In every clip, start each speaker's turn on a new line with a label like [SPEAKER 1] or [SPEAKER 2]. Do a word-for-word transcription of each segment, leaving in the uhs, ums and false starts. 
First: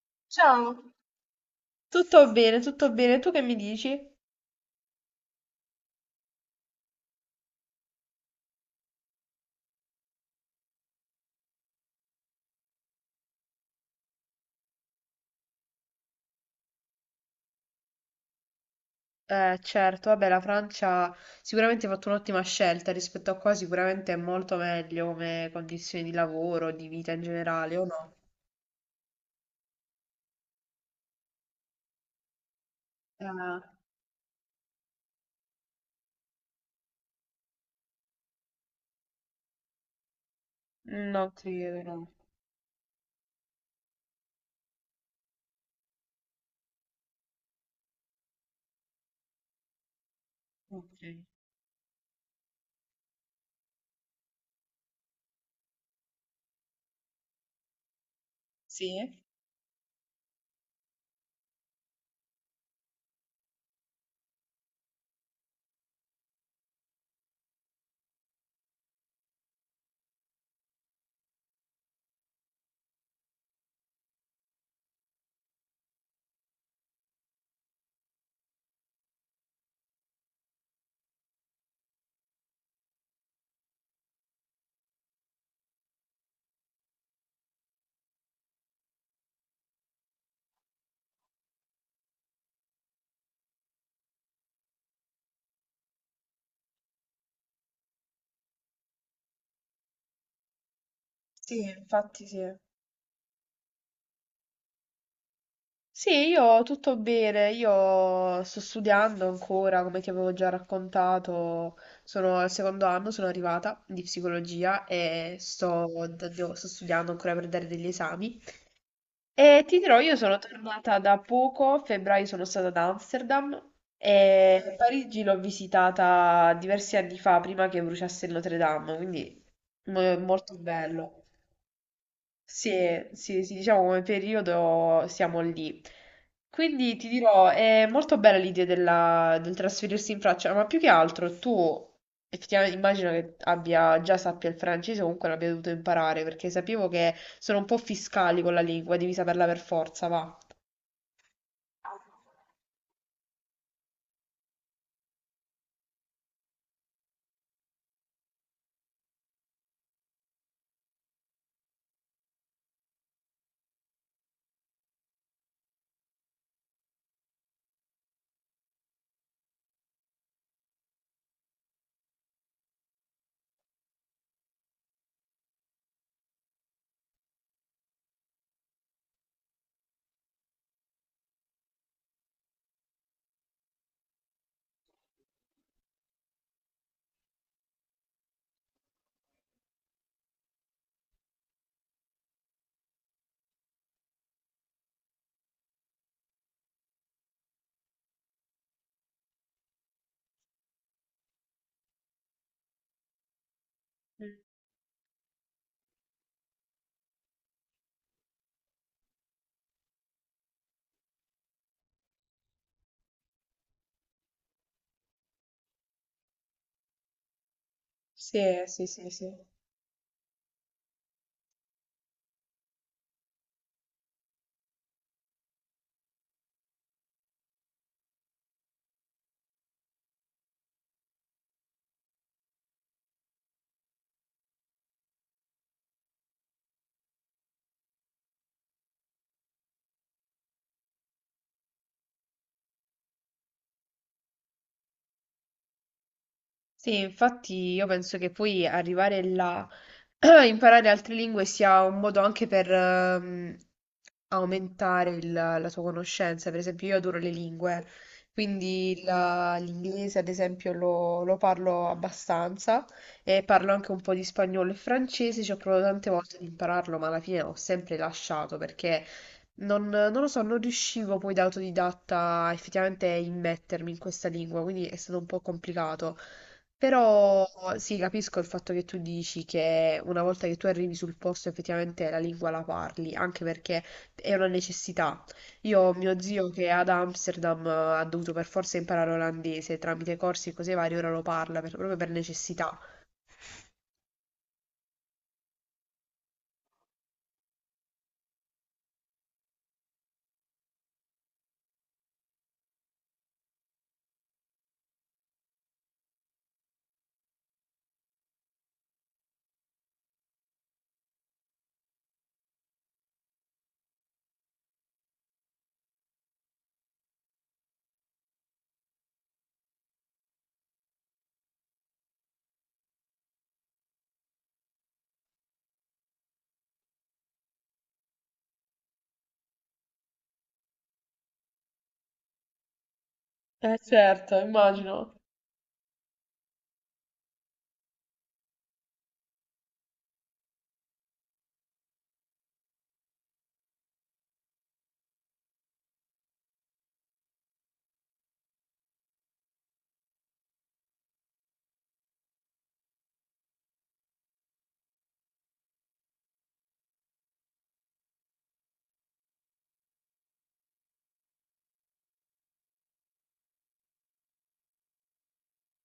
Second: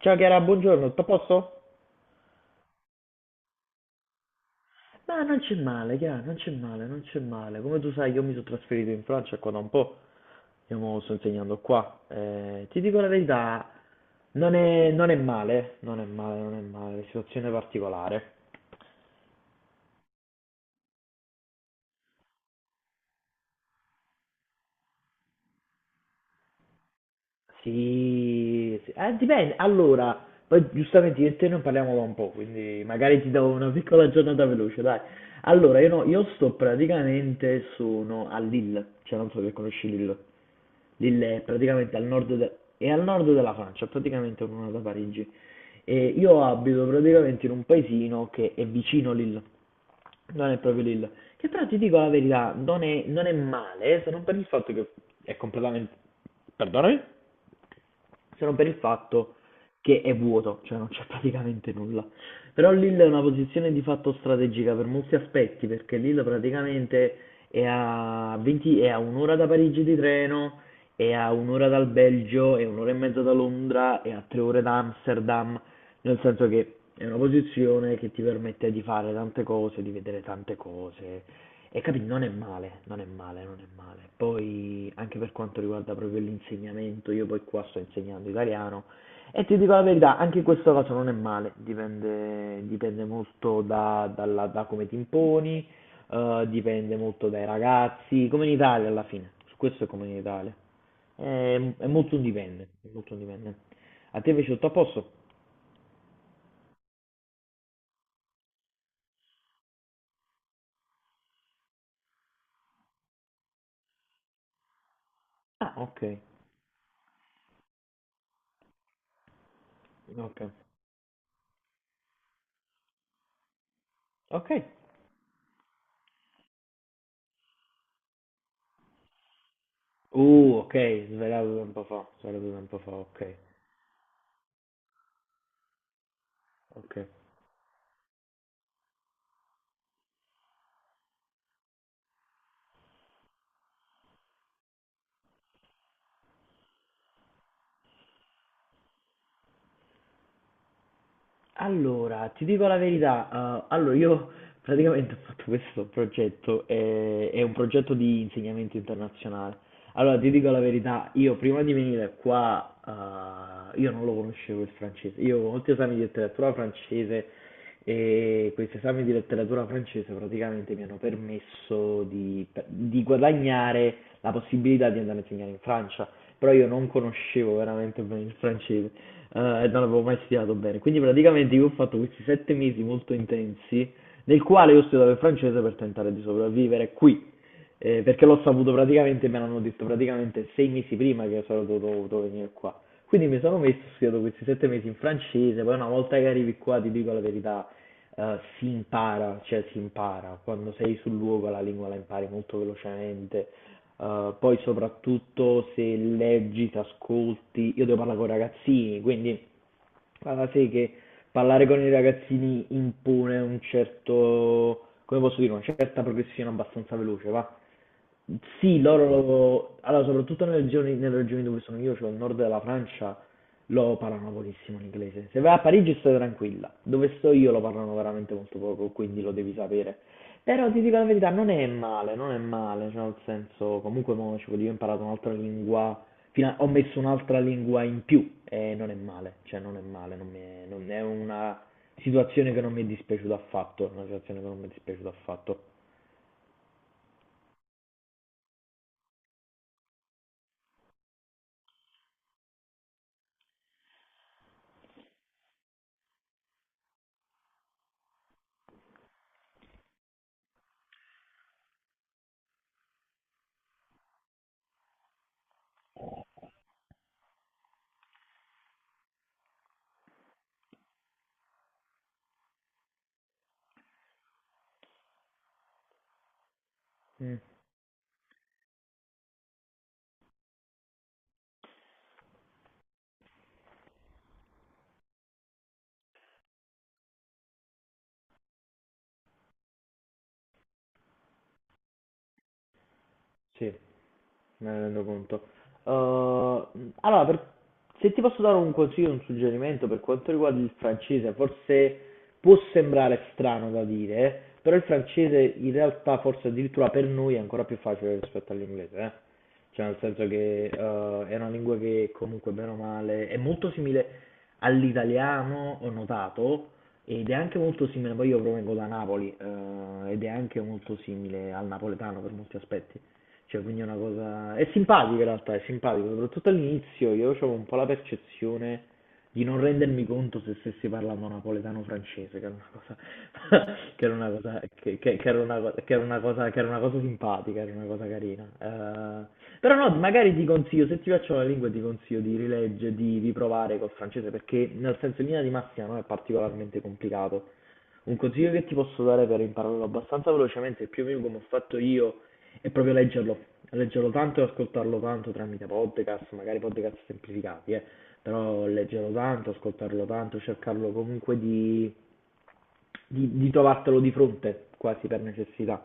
[SPEAKER 1] Ciao Chiara, buongiorno,
[SPEAKER 2] Ciao.
[SPEAKER 1] tutto a posto?
[SPEAKER 2] Tutto bene, tutto bene. Tu che mi dici?
[SPEAKER 1] Ma non c'è male, chiaro, non c'è male, non c'è male. Come tu sai, io mi sono trasferito in Francia qua da un po', io mo sto insegnando qua. Eh, ti dico la verità, non è, non è male, non è male, non è male, situazione particolare.
[SPEAKER 2] Eh, certo, vabbè, la Francia sicuramente ha fatto un'ottima scelta rispetto a qua, sicuramente è molto meglio come condizioni di lavoro, di vita in generale, o no?
[SPEAKER 1] Sì, sì. Eh, dipende. Allora, poi giustamente io e te non parliamo da un po', quindi magari ti do
[SPEAKER 2] Eh,
[SPEAKER 1] una piccola giornata veloce, dai. Allora, io, no, io sto praticamente, sono a Lille, cioè non so se conosci Lille.
[SPEAKER 2] Non
[SPEAKER 1] Lille è
[SPEAKER 2] credo, no.
[SPEAKER 1] praticamente al nord, de- è al nord della Francia, praticamente a un'ora da Parigi. E io abito praticamente in un paesino che è vicino Lille, non è proprio
[SPEAKER 2] Ok.
[SPEAKER 1] Lille, che però ti dico la verità, non è, non è male, eh, se non per il fatto che è completamente... Perdonami? Se non per il
[SPEAKER 2] Sì?
[SPEAKER 1] fatto che è vuoto, cioè non c'è praticamente nulla. Però Lille è una posizione di fatto strategica per molti aspetti, perché Lille praticamente è a, venti è a un'ora da Parigi di treno, è a un'ora dal Belgio, è un'ora e mezza da Londra, è a tre ore da Amsterdam, nel senso che è una posizione che ti permette di fare tante cose, di vedere tante cose e capi, non è male, non è male, non è male. Poi anche per quanto riguarda proprio l'insegnamento, io poi qua sto insegnando italiano e ti dico la verità, anche in questo caso non è male, dipende, dipende molto da, dalla- da come ti imponi, eh, dipende molto dai ragazzi, come in Italia alla fine, su questo è come in Italia, è,
[SPEAKER 2] Sì,
[SPEAKER 1] è molto un
[SPEAKER 2] infatti sì.
[SPEAKER 1] dipende, è molto un dipende. A te invece tutto a posto?
[SPEAKER 2] Sì, io tutto bene, io sto studiando ancora, come ti avevo già raccontato, sono al secondo anno, sono arrivata di psicologia e
[SPEAKER 1] Ah, ok.
[SPEAKER 2] sto, devo- sto studiando ancora per dare degli esami. E ti dirò, io sono
[SPEAKER 1] Okay,
[SPEAKER 2] tornata da poco, a febbraio sono stata ad Amsterdam
[SPEAKER 1] okay.
[SPEAKER 2] e Parigi l'ho visitata diversi anni fa, prima che bruciasse il Notre Dame, quindi mo- molto
[SPEAKER 1] Uh, okay,
[SPEAKER 2] bello.
[SPEAKER 1] svelavo da un po' fa, svelavo da un
[SPEAKER 2] Sì,
[SPEAKER 1] po' fa, okay,
[SPEAKER 2] sì, sì, diciamo come periodo siamo lì. Quindi
[SPEAKER 1] okay.
[SPEAKER 2] ti dirò, è molto bella l'idea della- del trasferirsi in Francia, ma più che altro tu effettivamente immagino che abbia, già sappia il francese o comunque l'abbia dovuto imparare, perché sapevo che sono un po' fiscali con la lingua, devi saperla per forza, va.
[SPEAKER 1] Allora, ti dico la verità, uhm, allora io praticamente ho fatto questo progetto, eh, è un progetto di insegnamento internazionale. Allora, ti dico la verità, io prima di venire qua, eh, io non lo conoscevo il francese. Io ho molti esami di letteratura francese e questi esami di letteratura francese praticamente mi hanno permesso di, di guadagnare la possibilità di andare a insegnare in Francia, però io non conoscevo veramente bene il francese eh, e non avevo mai studiato bene. Quindi praticamente io ho fatto questi sette mesi molto intensi nel quale io ho studiato il francese per tentare di sopravvivere qui, eh, perché l'ho saputo praticamente, me l'hanno detto praticamente sei mesi prima che sarei dovuto, dovuto venire qua. Quindi mi sono messo, ho studiato questi sette mesi in francese, poi una volta che arrivi qua, ti dico la verità, eh, si impara, cioè si impara, quando sei sul luogo la lingua la impari molto velocemente, eh,
[SPEAKER 2] Mm.
[SPEAKER 1] poi soprattutto se leggi, ti ascolti, io devo parlare con ragazzini, quindi ah, sì, che parlare con i ragazzini impone un certo, come posso dire, una certa progressione abbastanza veloce, va?
[SPEAKER 2] Sì,
[SPEAKER 1] Sì,
[SPEAKER 2] sì, sì,
[SPEAKER 1] loro,
[SPEAKER 2] sì.
[SPEAKER 1] lo- allora, soprattutto nelle regioni, nelle regioni dove sono io, cioè il nord della Francia, lo parlano pochissimo l'inglese. Se vai a Parigi stai tranquilla, dove sto io lo parlano veramente molto poco, quindi lo devi sapere. Però ti dico la verità, non è male, non è male, cioè nel senso, comunque mo, ci voglio- io ho imparato un'altra lingua, fino a- ho messo un'altra lingua in più e non è male, cioè non è male, non, mi è, non è una situazione che non mi è dispiaciuta affatto, è una situazione che non mi è dispiaciuta affatto.
[SPEAKER 2] Sì, infatti io penso che poi arrivare là, imparare altre lingue sia un modo anche per ehm, aumentare il- la tua conoscenza. Per esempio, io adoro le lingue, quindi la- l'inglese, ad esempio, lo, lo parlo abbastanza e parlo anche un po' di spagnolo e francese. Ci ho provato tante volte ad impararlo, ma alla fine ho sempre lasciato perché non, non lo so, non riuscivo poi da autodidatta effettivamente a immettermi in questa lingua, quindi è stato un po' complicato.
[SPEAKER 1] Mm,
[SPEAKER 2] Però sì, capisco il fatto che tu dici che una volta che tu arrivi sul posto effettivamente la lingua la parli, anche perché è una necessità. Io ho mio zio che ad Amsterdam eh, ha dovuto per forza imparare olandese tramite corsi e cose varie, ora lo parla per- proprio per necessità.
[SPEAKER 1] sì. Me ne rendo conto. Ehm, allora, per- se ti posso dare un consiglio, un suggerimento per quanto riguarda il francese, forse può sembrare strano da dire, però il francese in realtà forse addirittura per noi è ancora più facile rispetto all'inglese, eh. Cioè nel senso che eh, è una lingua che comunque bene o male è molto simile all'italiano, ho notato, ed è anche molto simile, poi io provengo da Napoli, eh, ed è anche molto simile al napoletano per molti aspetti. Cioè, quindi è una cosa... È simpatico in realtà, è simpatico, soprattutto all'inizio io avevo un po' la percezione di non rendermi conto se stessi parlando napoletano o francese, che era una cosa,
[SPEAKER 2] Eh
[SPEAKER 1] che era una
[SPEAKER 2] certo,
[SPEAKER 1] cosa, che,
[SPEAKER 2] immagino.
[SPEAKER 1] che- che era una, co- che era una cosa, che era una cosa simpatica, era una cosa carina. Eh, però no, magari ti consiglio, se ti piacciono le lingue ti consiglio di rileggere, di riprovare col francese perché nel senso in linea di massima non è particolarmente complicato. Un consiglio che ti posso dare per impararlo abbastanza velocemente, più o meno come ho fatto io, è proprio leggerlo. Leggerlo tanto e ascoltarlo tanto tramite podcast, magari podcast semplificati, eh. Però leggerlo tanto, ascoltarlo tanto, cercarlo comunque di, di, di trovartelo di fronte, quasi per necessità.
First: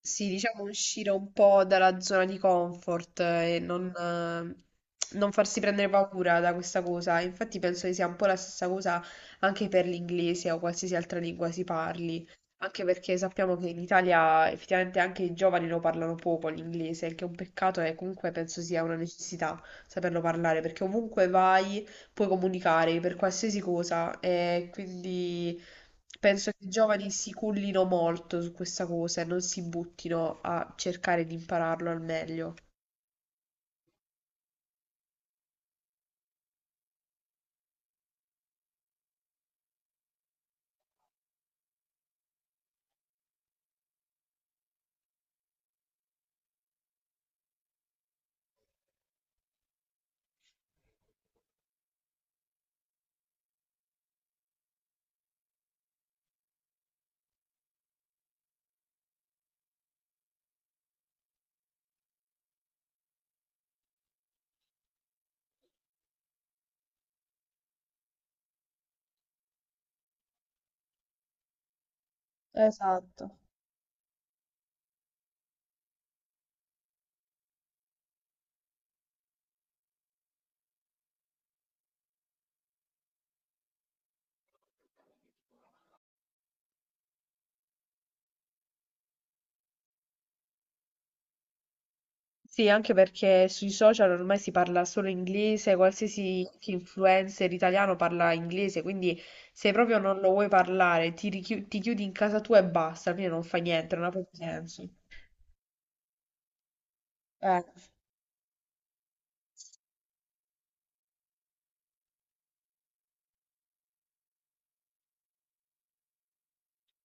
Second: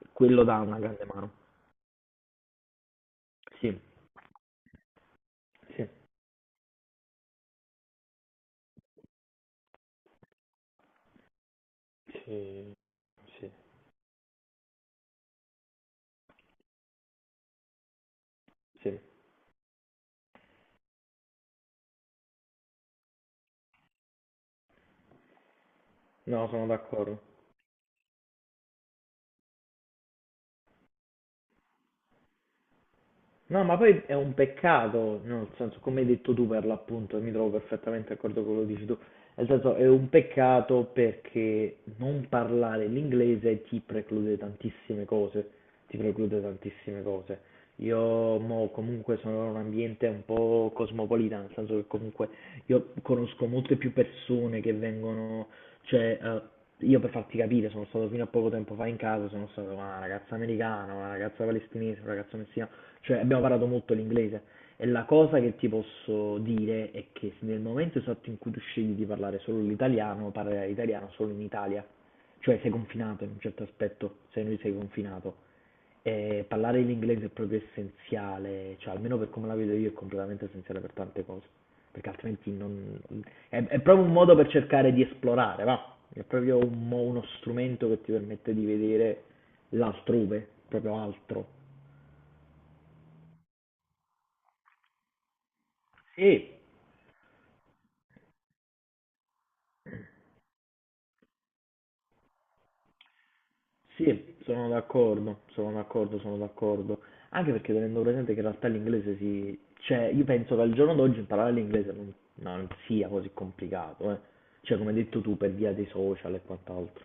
[SPEAKER 2] Sì,
[SPEAKER 1] Quello dà
[SPEAKER 2] diciamo
[SPEAKER 1] una grande
[SPEAKER 2] uscire
[SPEAKER 1] mano.
[SPEAKER 2] un po' dalla zona di comfort eh, e
[SPEAKER 1] Sì,
[SPEAKER 2] non, eh, non farsi prendere
[SPEAKER 1] sì.
[SPEAKER 2] paura da questa cosa. Infatti penso che sia un po' la stessa cosa anche per l'inglese o qualsiasi altra lingua si parli,
[SPEAKER 1] Sì,
[SPEAKER 2] anche perché
[SPEAKER 1] sì.
[SPEAKER 2] sappiamo che in Italia effettivamente anche i giovani lo parlano poco l'inglese, il che è un peccato e comunque penso sia una
[SPEAKER 1] Sì,
[SPEAKER 2] necessità saperlo parlare, perché ovunque vai puoi comunicare per qualsiasi cosa e quindi...
[SPEAKER 1] no,
[SPEAKER 2] Penso che
[SPEAKER 1] sono
[SPEAKER 2] i giovani
[SPEAKER 1] d'accordo.
[SPEAKER 2] si cullino molto su questa cosa e non si buttino a cercare di impararlo al meglio.
[SPEAKER 1] No, ma poi è un peccato, no, nel senso, come hai detto tu per l'appunto, e mi trovo perfettamente d'accordo con quello che dici tu, nel senso è un peccato perché non parlare l'inglese ti preclude tantissime cose, ti preclude tantissime cose. Io mo, comunque sono in un ambiente un po' cosmopolita, nel senso che comunque io conosco molte più persone che vengono, cioè, eh, io per farti capire sono stato fino a poco tempo fa in casa, sono stato con una ragazza americana, una ragazza palestinese, un ragazzo messicano, cioè abbiamo parlato molto l'inglese e la cosa che ti posso dire è che nel momento esatto in cui tu scegli di parlare solo l'italiano, parlerai italiano solo in Italia cioè sei confinato
[SPEAKER 2] Esatto.
[SPEAKER 1] in un certo aspetto, sei noi sei confinato. E parlare l'inglese è proprio essenziale, cioè almeno per come la vedo io è completamente essenziale per tante cose, perché altrimenti non... È, è proprio un modo per cercare di esplorare, va? È proprio un mo- uno strumento che ti permette di vedere l'altrove, proprio altro.
[SPEAKER 2] Sì, anche perché sui social ormai si parla solo inglese, qualsiasi
[SPEAKER 1] E
[SPEAKER 2] anche influencer italiano parla inglese, quindi se proprio non lo vuoi parlare, ti, richiu- ti chiudi in casa tua e basta, alla fine non fa niente, non ha proprio
[SPEAKER 1] sì, sono
[SPEAKER 2] senso.
[SPEAKER 1] d'accordo, sono d'accordo, sono d'accordo. Anche
[SPEAKER 2] Eh.
[SPEAKER 1] perché tenendo presente che in realtà l'inglese si... Cioè, io penso che al giorno d'oggi imparare l'inglese non, non sia così complicato, eh. Cioè, come hai detto tu, per via dei social e quant'altro.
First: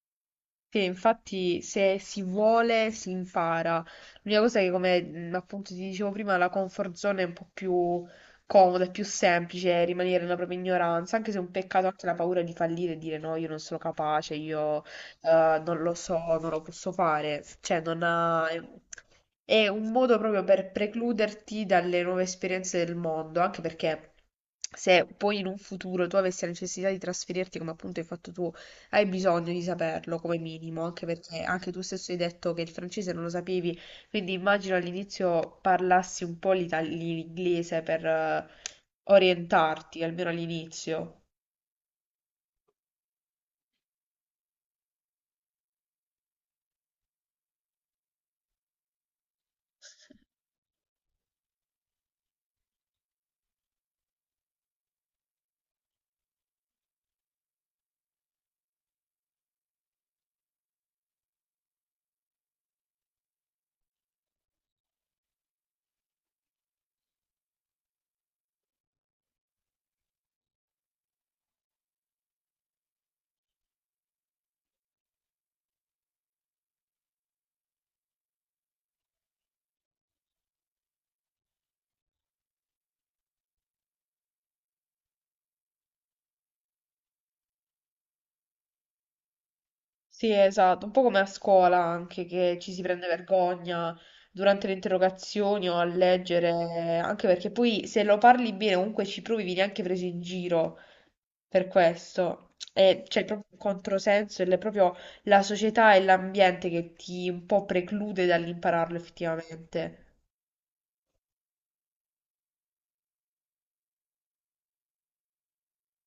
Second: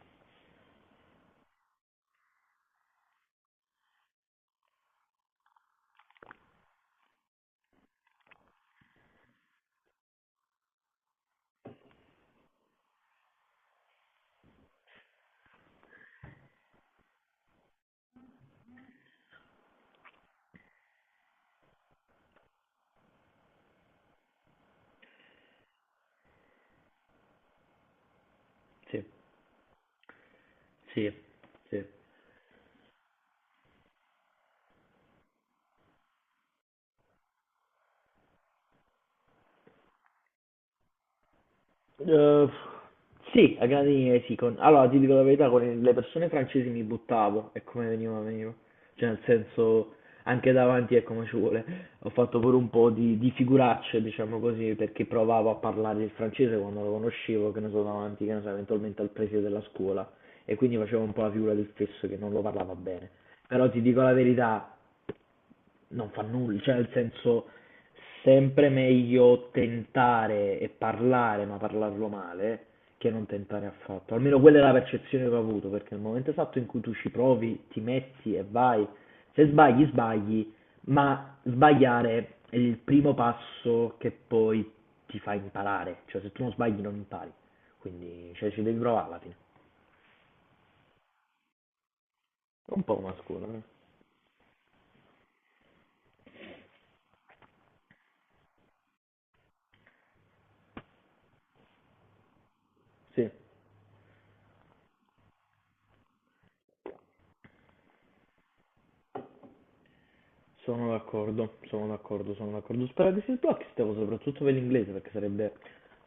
[SPEAKER 2] Sì, infatti se si vuole si impara. L'unica cosa è che, come mh, appunto ti dicevo prima, la comfort zone è un po' più comoda, è più semplice rimanere nella propria ignoranza, anche se è un peccato anche la paura di fallire e dire no, io non sono capace, io eh, non lo so, non lo posso fare. Cioè, non ha... è un modo proprio per precluderti dalle nuove esperienze del mondo, anche perché se poi in un futuro tu avessi la necessità di trasferirti, come appunto hai fatto tu,
[SPEAKER 1] Sì,
[SPEAKER 2] hai bisogno di saperlo come minimo, anche
[SPEAKER 1] sì,
[SPEAKER 2] perché anche tu
[SPEAKER 1] sì.
[SPEAKER 2] stesso hai detto che il francese non lo sapevi, quindi immagino all'inizio parlassi un po' l'ita- l'inglese per eh, orientarti, almeno all'inizio.
[SPEAKER 1] Eh, sì, a grandi linee sì. con- Allora, ti dico la verità, con le persone francesi mi buttavo e come veniva, veniva. Cioè, nel senso, anche davanti è come ci vuole. Ho fatto pure un po' di, di figuracce, diciamo così, perché provavo a parlare il francese quando lo conoscevo, che ne so, davanti, che ne so, eventualmente al preside della scuola. E quindi facevo un po' la figura del stesso che non lo parlava bene. Però ti dico la verità, non fa nulla, cioè nel senso sempre meglio tentare e parlare, ma parlarlo male, che non tentare affatto. Almeno quella è la percezione che ho avuto, perché nel momento esatto in cui tu ci provi, ti metti e vai, se sbagli, sbagli, ma sbagliare è il primo passo che poi ti fa imparare, cioè se tu non sbagli non impari, quindi cioè, ci devi provare alla fine.
[SPEAKER 2] Sì, esatto, un po' come a scuola anche, che ci si
[SPEAKER 1] Un po'
[SPEAKER 2] prende
[SPEAKER 1] una scuola, eh.
[SPEAKER 2] vergogna durante le interrogazioni o a leggere, anche perché poi se lo parli bene comunque ci provi, vieni anche preso in giro per questo. E c'è
[SPEAKER 1] Sì.
[SPEAKER 2] proprio un controsenso ed è proprio la società e l'ambiente che ti un po' preclude dall'impararlo effettivamente.
[SPEAKER 1] Sono d'accordo, sono d'accordo, sono d'accordo. Spero che si sblocchi questa cosa, soprattutto per l'inglese, perché sarebbe,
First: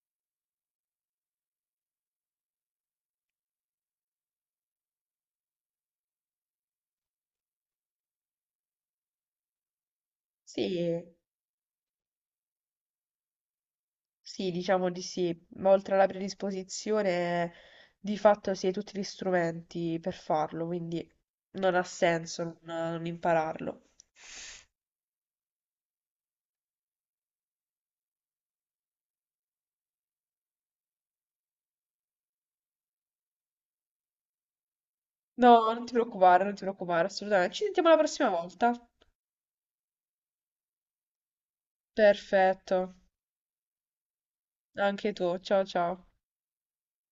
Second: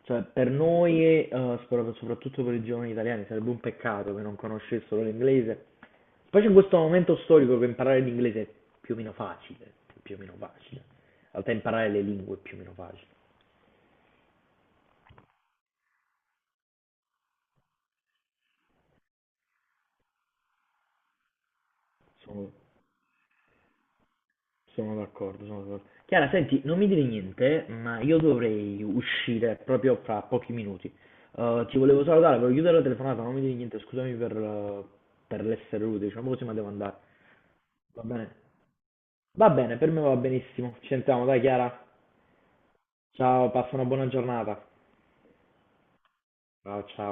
[SPEAKER 1] cioè per noi, eh, spero che soprattutto per i giovani italiani, sarebbe un peccato che non conoscessero l'inglese. Specie in questo momento storico che imparare l'inglese è più o meno facile, più o meno facile. In
[SPEAKER 2] Sì.
[SPEAKER 1] realtà imparare le lingue è più o meno facile.
[SPEAKER 2] Sì, diciamo di sì, ma oltre alla predisposizione, di fatto si hai tutti gli strumenti per farlo, quindi non ha senso
[SPEAKER 1] Sono
[SPEAKER 2] non, non impararlo.
[SPEAKER 1] Sono d'accordo, sono d'accordo. Chiara, senti, non mi dire niente, ma io dovrei uscire proprio fra pochi minuti. Eh, ti volevo salutare, volevo chiudere la telefonata, non mi dire niente, scusami per, eh, per
[SPEAKER 2] No,
[SPEAKER 1] l'essere
[SPEAKER 2] non ti
[SPEAKER 1] rude, diciamo
[SPEAKER 2] preoccupare,
[SPEAKER 1] così, ma
[SPEAKER 2] non ti
[SPEAKER 1] devo andare.
[SPEAKER 2] preoccupare, assolutamente. Ci sentiamo la
[SPEAKER 1] Va
[SPEAKER 2] prossima
[SPEAKER 1] bene?
[SPEAKER 2] volta.
[SPEAKER 1] Va bene, per me va benissimo. Ci sentiamo, dai Chiara.
[SPEAKER 2] Perfetto,
[SPEAKER 1] Ciao, passa una buona giornata.
[SPEAKER 2] anche tu. Ciao ciao.
[SPEAKER 1] Ciao, ciao.